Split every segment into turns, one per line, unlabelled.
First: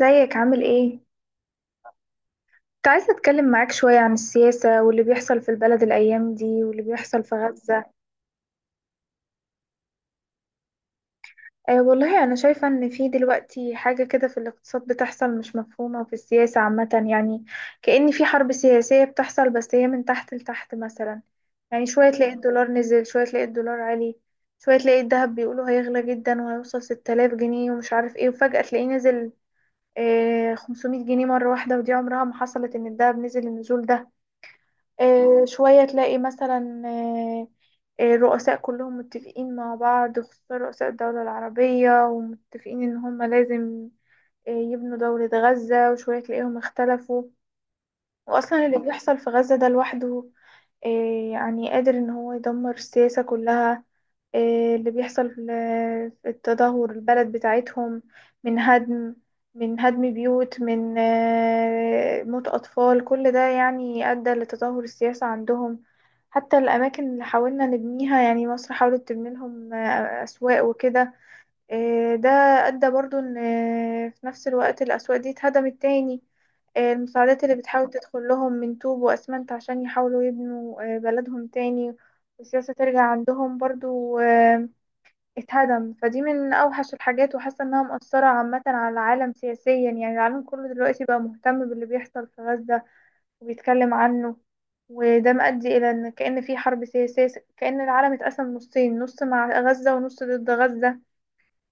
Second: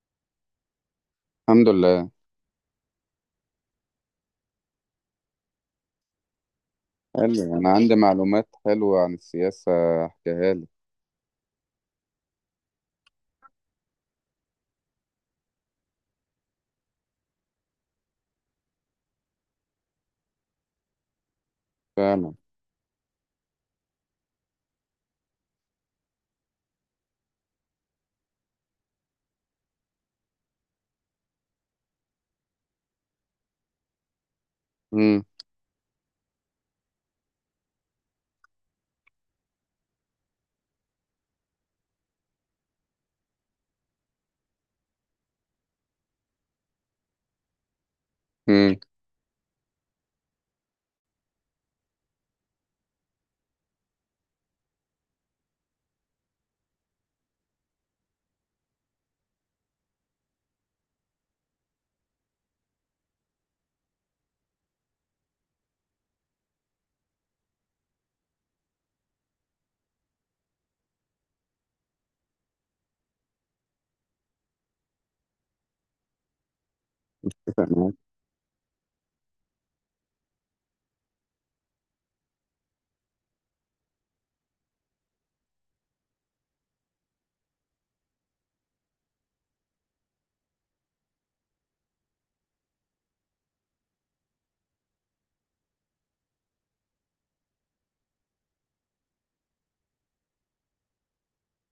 ازيك عامل ايه؟
الحمد لله.
كنت عايزة اتكلم معاك شوية عن السياسة واللي بيحصل في البلد الأيام دي واللي بيحصل
حلو،
في
بس انا
غزة.
عندي معلومات حلوه عن السياسه، احكيها لك.
أه والله أنا شايفة إن في دلوقتي حاجة كده في الاقتصاد بتحصل مش مفهومة وفي السياسة عامة يعني. كأن في حرب سياسية بتحصل بس هي من تحت لتحت مثلا. يعني شوية تلاقي
فعلا.
الدولار نزل، شوية تلاقي الدولار عالي. شوية تلاقي الذهب بيقولوا هيغلى جدا وهيوصل 6000 جنيه ومش عارف ايه، وفجأة تلاقيه نزل 500 جنيه مرة واحدة، ودي عمرها ما حصلت إن الذهب نزل النزول ده.
امم.
شوية تلاقي مثلا الرؤساء كلهم متفقين مع بعض خصوصا رؤساء الدولة العربية، ومتفقين إن هم لازم يبنوا دولة غزة، وشوية تلاقيهم اختلفوا. وأصلا
امم.
اللي بيحصل في غزة ده لوحده إيه يعني قادر ان هو يدمر السياسة كلها. إيه اللي بيحصل في في التدهور البلد بتاعتهم، من هدم من هدم بيوت، من موت أطفال، كل ده يعني أدى لتدهور السياسة عندهم. حتى الأماكن اللي حاولنا نبنيها، يعني مصر حاولت تبني لهم أسواق وكده، ده أدى برضو إن في نفس الوقت الأسواق دي اتهدمت تاني. المساعدات اللي
اتفق
بتحاول
معاك
تدخل لهم من طوب وأسمنت عشان يحاولوا يبنوا بلدهم تاني والسياسة ترجع عندهم برضو، اتهدم فدي من أوحش الحاجات، وحاسة إنها مؤثرة عامة على العالم سياسيا. يعني العالم كله دلوقتي بقى مهتم باللي بيحصل في غزة وبيتكلم عنه، وده مؤدي إلى إن كأن في حرب سياسية، كأن العالم اتقسم نصين، نص مع غزة ونص ضد غزة.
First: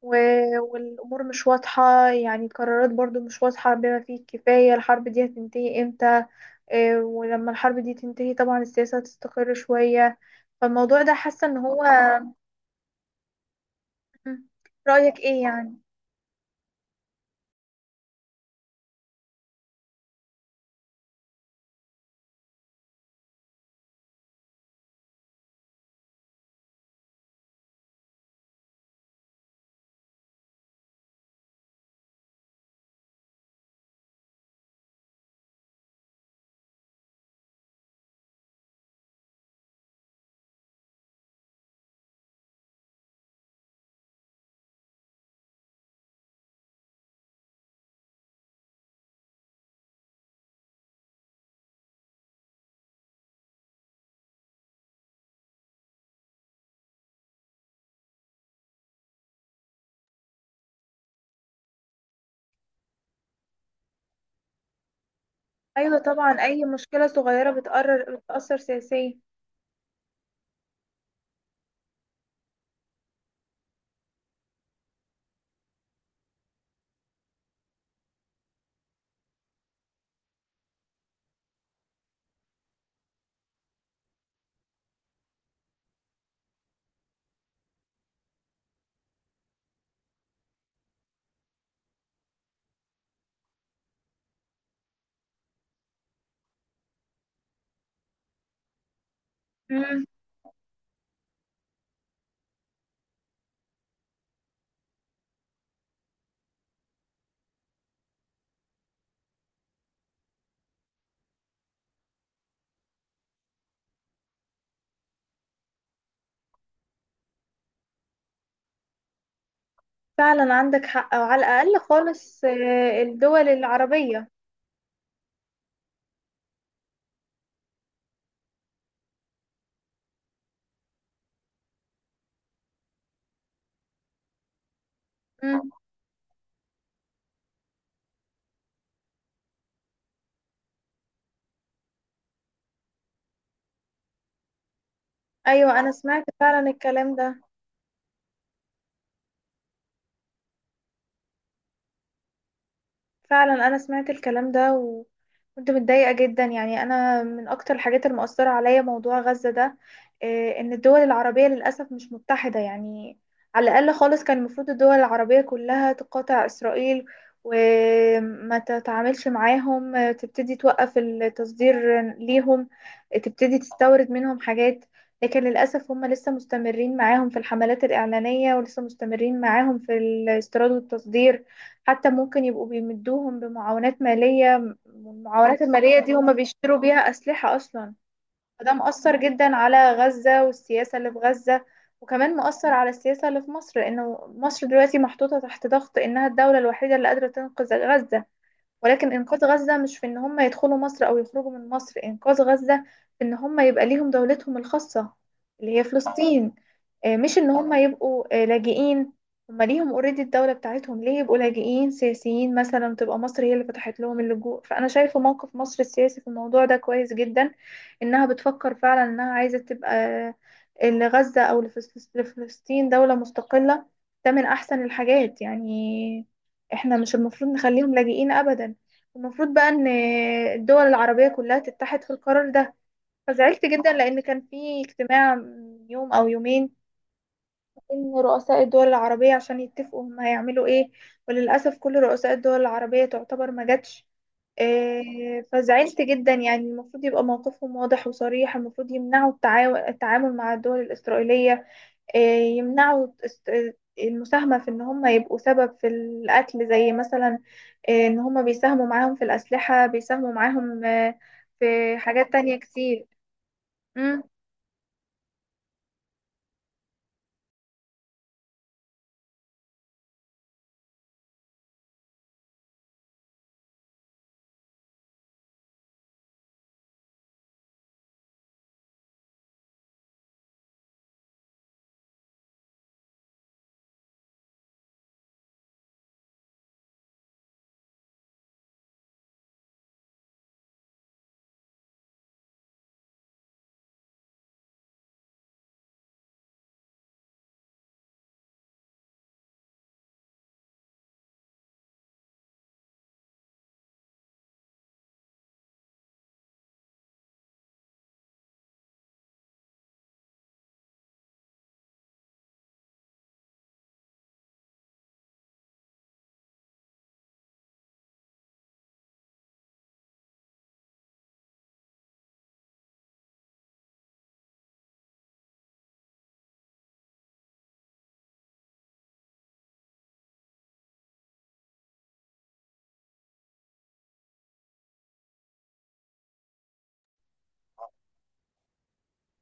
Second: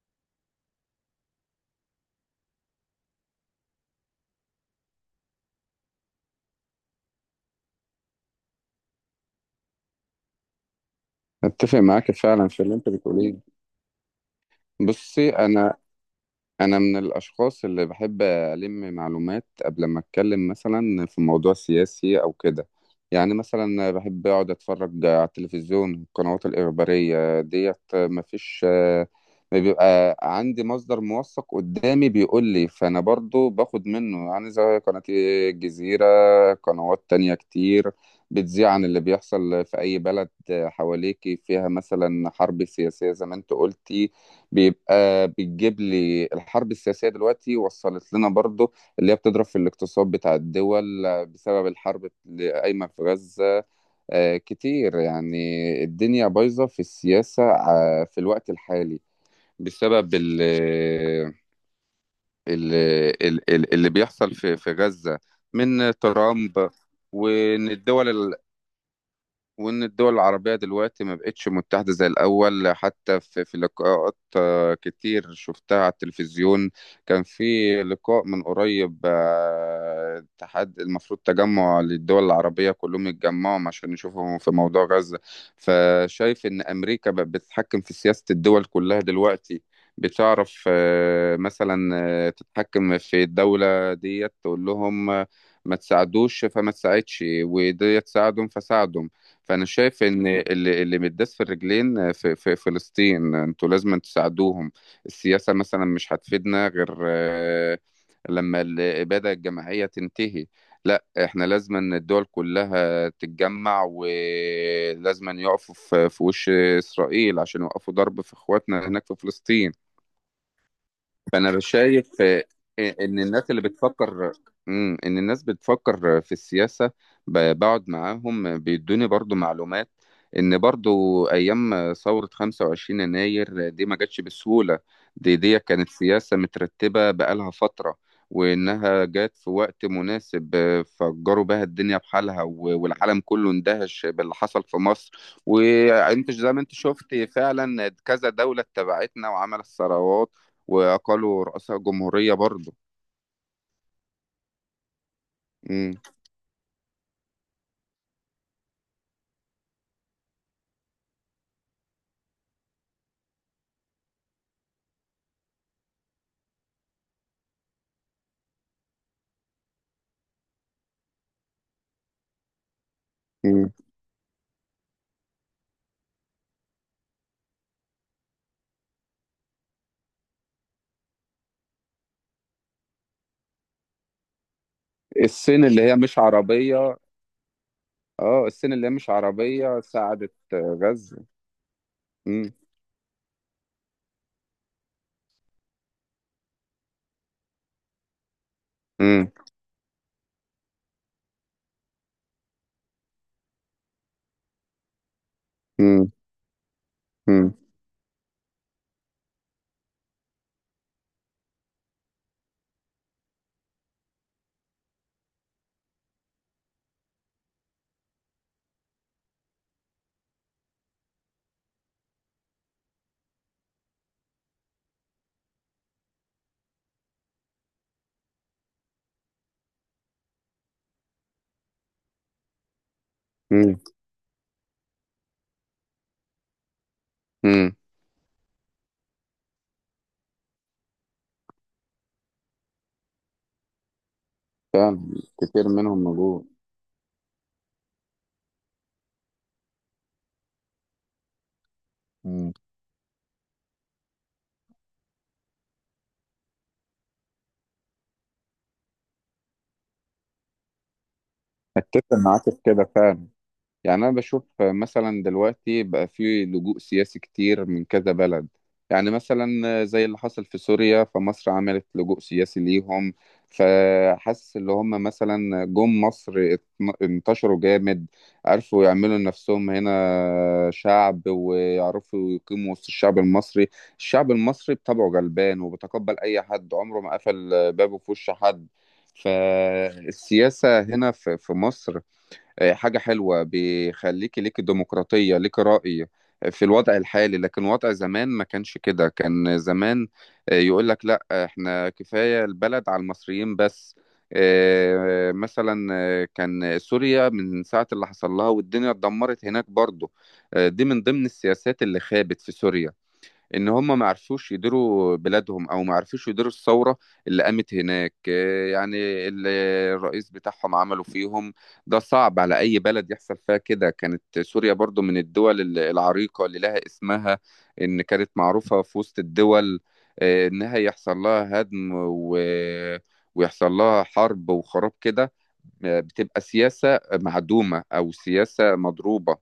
والأمور مش واضحة، يعني القرارات برضو مش واضحة بما فيه الكفاية الحرب دي هتنتهي امتى. ولما الحرب دي تنتهي طبعا السياسة هتستقر شوية، فالموضوع ده حاسة ان
اتفق
هو...
معاك فعلا في اللي انت بتقوليه.
مم. رأيك
بصي،
ايه
انا
يعني؟
انا من الاشخاص اللي بحب الم معلومات قبل ما اتكلم مثلا في موضوع سياسي او كده. يعني مثلا بحب اقعد اتفرج على التلفزيون، القنوات الاخباريه ديت، مفيش ما بيبقى عندي مصدر موثق قدامي بيقول لي، فانا برضو باخد منه، يعني زي قناة الجزيرة. قنوات تانية كتير بتذيع عن اللي بيحصل في اي بلد حواليكي، فيها مثلا حرب سياسية زي ما انت قلتي. بيبقى بتجيب لي الحرب السياسية دلوقتي وصلت لنا برضو، اللي هي بتضرب في الاقتصاد بتاع الدول بسبب الحرب اللي قايمة في غزة. كتير يعني. الدنيا بايظة في السياسة في الوقت الحالي، بسبب ال اللي بيحصل في غزة،
ايوه
من
طبعا، اي
ترامب.
مشكلة صغيرة
وإن الدول
بتقرر بتأثر سياسيا.
وإن الدول العربية دلوقتي ما بقتش متحدة زي الأول، حتى في لقاءات كتير شفتها على التلفزيون. كان في لقاء من قريب، اتحاد المفروض تجمع للدول العربية كلهم يتجمعوا عشان يشوفوا في موضوع غزة. فشايف إن أمريكا بقت بتتحكم في سياسة الدول كلها دلوقتي. بتعرف، مثلا تتحكم في الدولة ديت، تقول لهم ما تساعدوش فما تساعدش، وديت تساعدهم فساعدهم. فانا شايف
مم.
ان اللي متداس في الرجلين في فلسطين، انتوا لازم تساعدوهم. السياسه مثلا مش هتفيدنا غير لما الاباده الجماعيه تنتهي. لا، احنا لازم ان الدول كلها تتجمع، ولازم ان يقفوا في وش اسرائيل عشان يوقفوا ضرب في اخواتنا هناك في فلسطين.
فعلا عندك حق، وعلى
فانا
الأقل
شايف
خالص
ان
الدول
الناس اللي
العربية.
بتفكر، ان الناس بتفكر في السياسة، بقعد معاهم بيدوني برضو معلومات ان برضو ايام ثورة 25 يناير دي ما جاتش بسهولة. دي
مم.
كانت سياسة مترتبة بقالها فترة، وانها جات في وقت مناسب. فجروا بها الدنيا بحالها، والعالم كله اندهش باللي حصل في مصر.
ايوه، انا سمعت
وانت زي ما
فعلا
انت شفت
الكلام ده.
فعلا كذا دولة اتبعتنا وعملت ثورات، واقالوا رؤساء جمهوريه برضه.
فعلا انا سمعت الكلام ده و... كنت
امم.
متضايقة جدا، يعني أنا من أكتر الحاجات المؤثرة عليا موضوع غزة ده. إن الدول العربية للأسف مش متحدة يعني. على الأقل خالص كان المفروض الدول العربية كلها تقاطع إسرائيل، وما تتعاملش معاهم، تبتدي توقف التصدير ليهم، تبتدي
امم.
تستورد منهم حاجات. لكن للأسف هم لسه مستمرين معاهم في الحملات الإعلانية، ولسه مستمرين معاهم في الاستيراد والتصدير. حتى ممكن يبقوا بيمدوهم بمعاونات مالية، والمعاونات
الصين اللي هي
المالية دي
مش
هما أيوة بيشتروا
عربيه.
بيها أسلحة أصلا.
اه،
فده
الصين اللي هي مش
مؤثر جدا
عربيه
على
ساعدت
غزة والسياسة اللي في
غزه.
غزة، وكمان
امم.
مؤثر على السياسة اللي في مصر، لأنه مصر دلوقتي محطوطة تحت ضغط إنها الدولة الوحيدة اللي قادرة تنقذ غزة. ولكن
امم.
إنقاذ غزة مش في إن هم يدخلوا مصر أو يخرجوا من مصر. إنقاذ غزة في إن هم يبقى ليهم دولتهم الخاصة، اللي هي
امم.
فلسطين. مش إن
امم.
هم يبقوا لاجئين. هم ليهم اوريدي الدولة بتاعتهم، ليه يبقوا لاجئين سياسيين مثلا تبقى مصر هي اللي فتحت لهم اللجوء؟ فأنا شايفة موقف مصر السياسي في الموضوع ده كويس جدا، إنها بتفكر فعلا إنها عايزة تبقى لغزة أو لفلسطين دولة مستقلة. ده من أحسن الحاجات يعني. احنا مش المفروض نخليهم لاجئين ابدا، المفروض بقى ان الدول العربية كلها تتحد في القرار ده. فزعلت
امم.
جدا لان كان في اجتماع من يوم او يومين
امم.
بين رؤساء الدول العربية عشان يتفقوا هم هيعملوا ايه، وللأسف كل رؤساء الدول العربية تعتبر ما جاتش.
فعلا،
إيه،
كتير
فزعلت
منهم
جدا،
موجود.
يعني المفروض يبقى موقفهم واضح وصريح، المفروض يمنعوا التعامل مع الدول الإسرائيلية. آه،
امم.
يمنعوا المساهمة في إن هم يبقوا سبب في القتل، زي مثلا إن هم بيساهموا معاهم في الأسلحة، بيساهموا معاهم في
اتفق
حاجات
معاك
تانية
في كده
كتير.
فعلا. يعني أنا
مم.
بشوف مثلا دلوقتي بقى في لجوء سياسي كتير من كذا بلد. يعني مثلا زي اللي حصل في سوريا، فمصر عملت لجوء سياسي ليهم. فحس اللي هم مثلا جم مصر، انتشروا جامد، عرفوا يعملوا نفسهم هنا شعب، ويعرفوا يقيموا وسط الشعب المصري. الشعب المصري بطبعه غلبان، وبيتقبل أي حد، عمره ما قفل بابه في وش حد. فالسياسة هنا في مصر حاجة حلوة، بيخليكي ليكي ديمقراطية، ليكي رأي في الوضع الحالي. لكن وضع زمان ما كانش كده. كان زمان يقول لك لا، احنا كفاية البلد على المصريين بس. مثلا كان سوريا من ساعة اللي حصل لها، والدنيا اتدمرت هناك برضو. دي من ضمن السياسات اللي خابت في سوريا، ان هم ما عرفوش يديروا بلادهم، او ما عرفوش يديروا الثوره اللي قامت هناك. يعني اللي الرئيس بتاعهم عملوا فيهم، ده صعب على اي بلد يحصل فيها كده. كانت سوريا برضو من الدول العريقه اللي لها اسمها، ان كانت معروفه في وسط الدول. انها يحصل لها هدم، ويحصل لها حرب وخراب كده. بتبقى سياسة معدومة أو سياسة مضروبة.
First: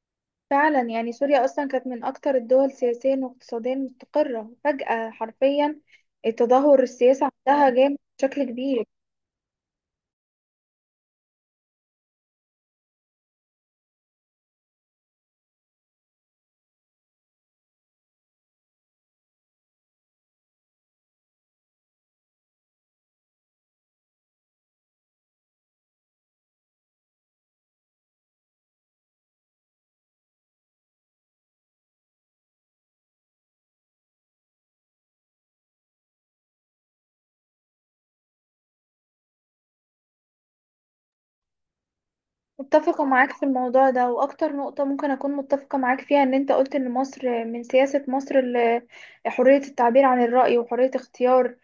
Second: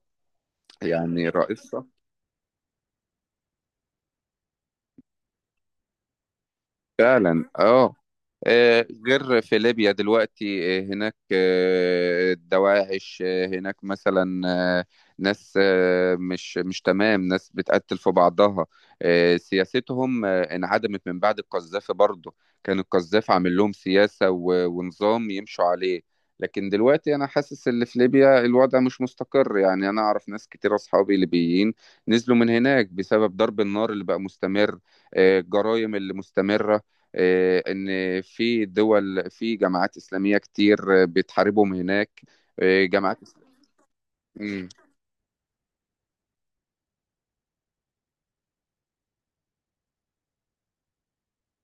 فعلا. يعني
يعني
سوريا أصلا
رئيسها.
كانت من أكتر الدول سياسيا واقتصاديا مستقرة، فجأة حرفيا التدهور السياسي
فعلا،
عندها
اه.
جامد بشكل كبير.
غير في ليبيا دلوقتي، هناك دواعش، هناك مثلا آه، ناس، مش تمام، ناس بتقتل في بعضها. سياستهم انعدمت من بعد القذافي برضه. كان القذافي عامل لهم سياسة ونظام يمشوا عليه. لكن دلوقتي انا حاسس ان في ليبيا الوضع مش مستقر، يعني انا اعرف ناس كتير اصحابي ليبيين، نزلوا من هناك بسبب ضرب النار اللي بقى مستمر. الجرايم اللي مستمرة. ان في دول، في جماعات اسلاميه كتير بتحاربهم هناك.
متفقة
جماعات
معاك في الموضوع ده، وأكتر
مم.
نقطة ممكن أكون متفقة معاك فيها إن أنت قلت إن مصر، من سياسة مصر حرية التعبير عن الرأي، وحرية اختيار،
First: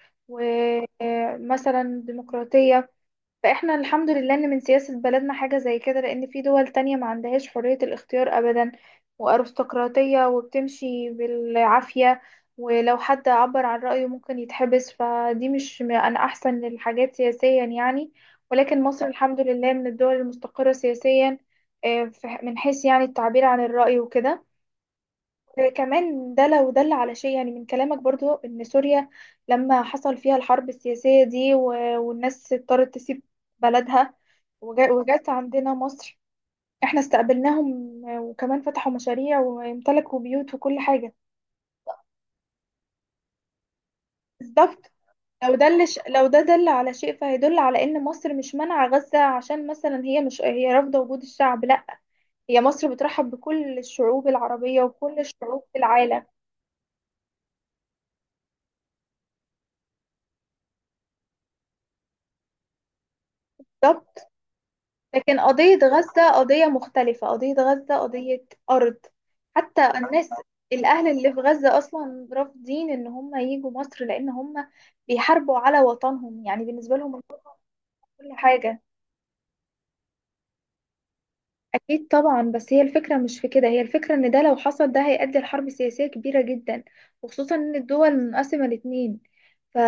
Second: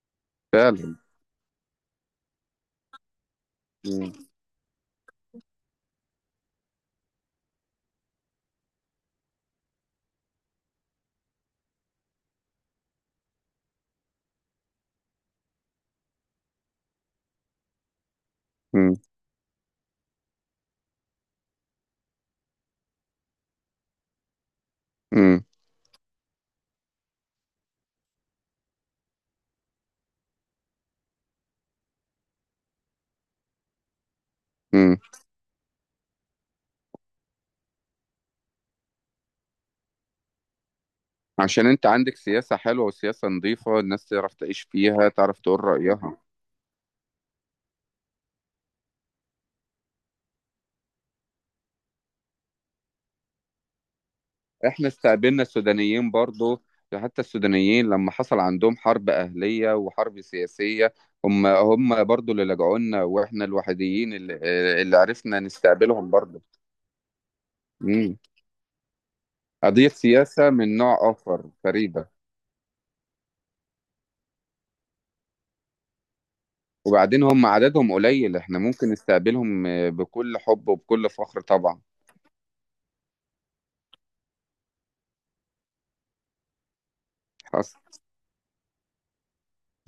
فعلا.
ومثلا ديمقراطية. فاحنا الحمد
مم،
لله ان من سياسة بلدنا حاجة زي كده، لان في دول تانية ما عندهاش حرية الاختيار ابدا، وارستقراطية، وبتمشي بالعافية، ولو حد عبر عن رأيه ممكن يتحبس، فدي مش انا احسن الحاجات سياسيا يعني. ولكن
مم،
مصر الحمد لله من الدول المستقرة سياسيا، من حيث يعني التعبير عن الرأي وكده.
مم،
كمان ده لو دل على شيء، يعني من كلامك برضو ان سوريا لما حصل فيها الحرب السياسية دي والناس اضطرت تسيب بلدها
مم.
وجات عندنا مصر، احنا استقبلناهم وكمان فتحوا مشاريع وامتلكوا بيوت وكل حاجة.
عشان انت عندك سياسه حلوه وسياسه نظيفه، الناس تعرف تعيش
بالظبط.
فيها، تعرف تقول رايها.
لو ده دل على شيء فهيدل على ان مصر مش مانعة غزة عشان مثلا هي مش، هي رافضة وجود الشعب، لا، هي مصر بترحب بكل الشعوب العربية
احنا
وكل
استقبلنا
الشعوب في
السودانيين
العالم.
برضو. حتى السودانيين لما حصل عندهم حرب اهليه وحرب سياسيه، هم برضو اللي لجعوا لنا، واحنا الوحيدين
بالظبط.
اللي
لكن
عرفنا
قضية
نستقبلهم
غزة
برضو.
قضية مختلفة، قضية غزة قضية أرض. حتى
قضية
الناس،
سياسة من
الأهل
نوع
اللي في
آخر
غزة
فريدة.
أصلا رافضين إن هم ييجوا مصر، لأن هم بيحاربوا على وطنهم، يعني بالنسبة لهم
وبعدين هم
الوطن
عددهم
كل
قليل، احنا
حاجة.
ممكن نستقبلهم بكل حب وبكل فخر طبعا.
أكيد طبعا، بس هي الفكرة مش في كده، هي الفكرة إن ده لو حصل ده هيؤدي لحرب سياسية كبيرة جدا، وخصوصا
حصل.
إن الدول منقسمة الاتنين،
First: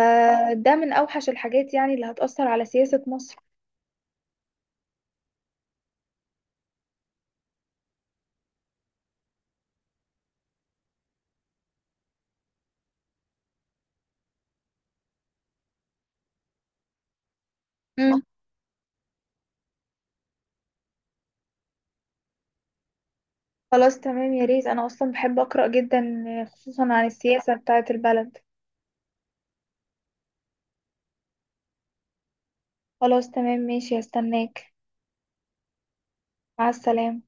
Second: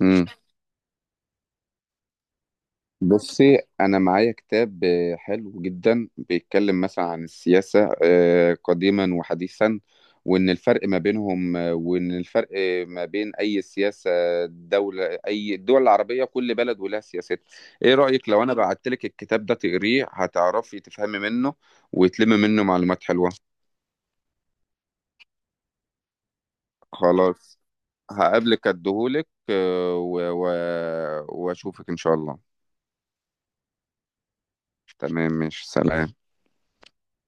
مم.
من أوحش الحاجات يعني اللي هتأثر على سياسة مصر.
بصي، أنا معايا كتاب حلو جدا، بيتكلم مثلا عن السياسة قديما وحديثا، وإن الفرق ما بينهم، وإن الفرق ما بين أي سياسة دولة، أي الدول العربية، كل بلد ولها سياستها. إيه
مم.
رأيك لو أنا بعتلك الكتاب ده تقريه، هتعرفي تفهمي منه وتلمي منه معلومات حلوة.
خلاص تمام، يا ريت، أنا أصلا بحب أقرأ جدا، خصوصا عن السياسة
خلاص.
بتاعة البلد.
هقابلك اديهولك، واشوفك ان شاء الله.
خلاص تمام ماشي، هستناك.
تمام، مش سلام.
مع السلامة.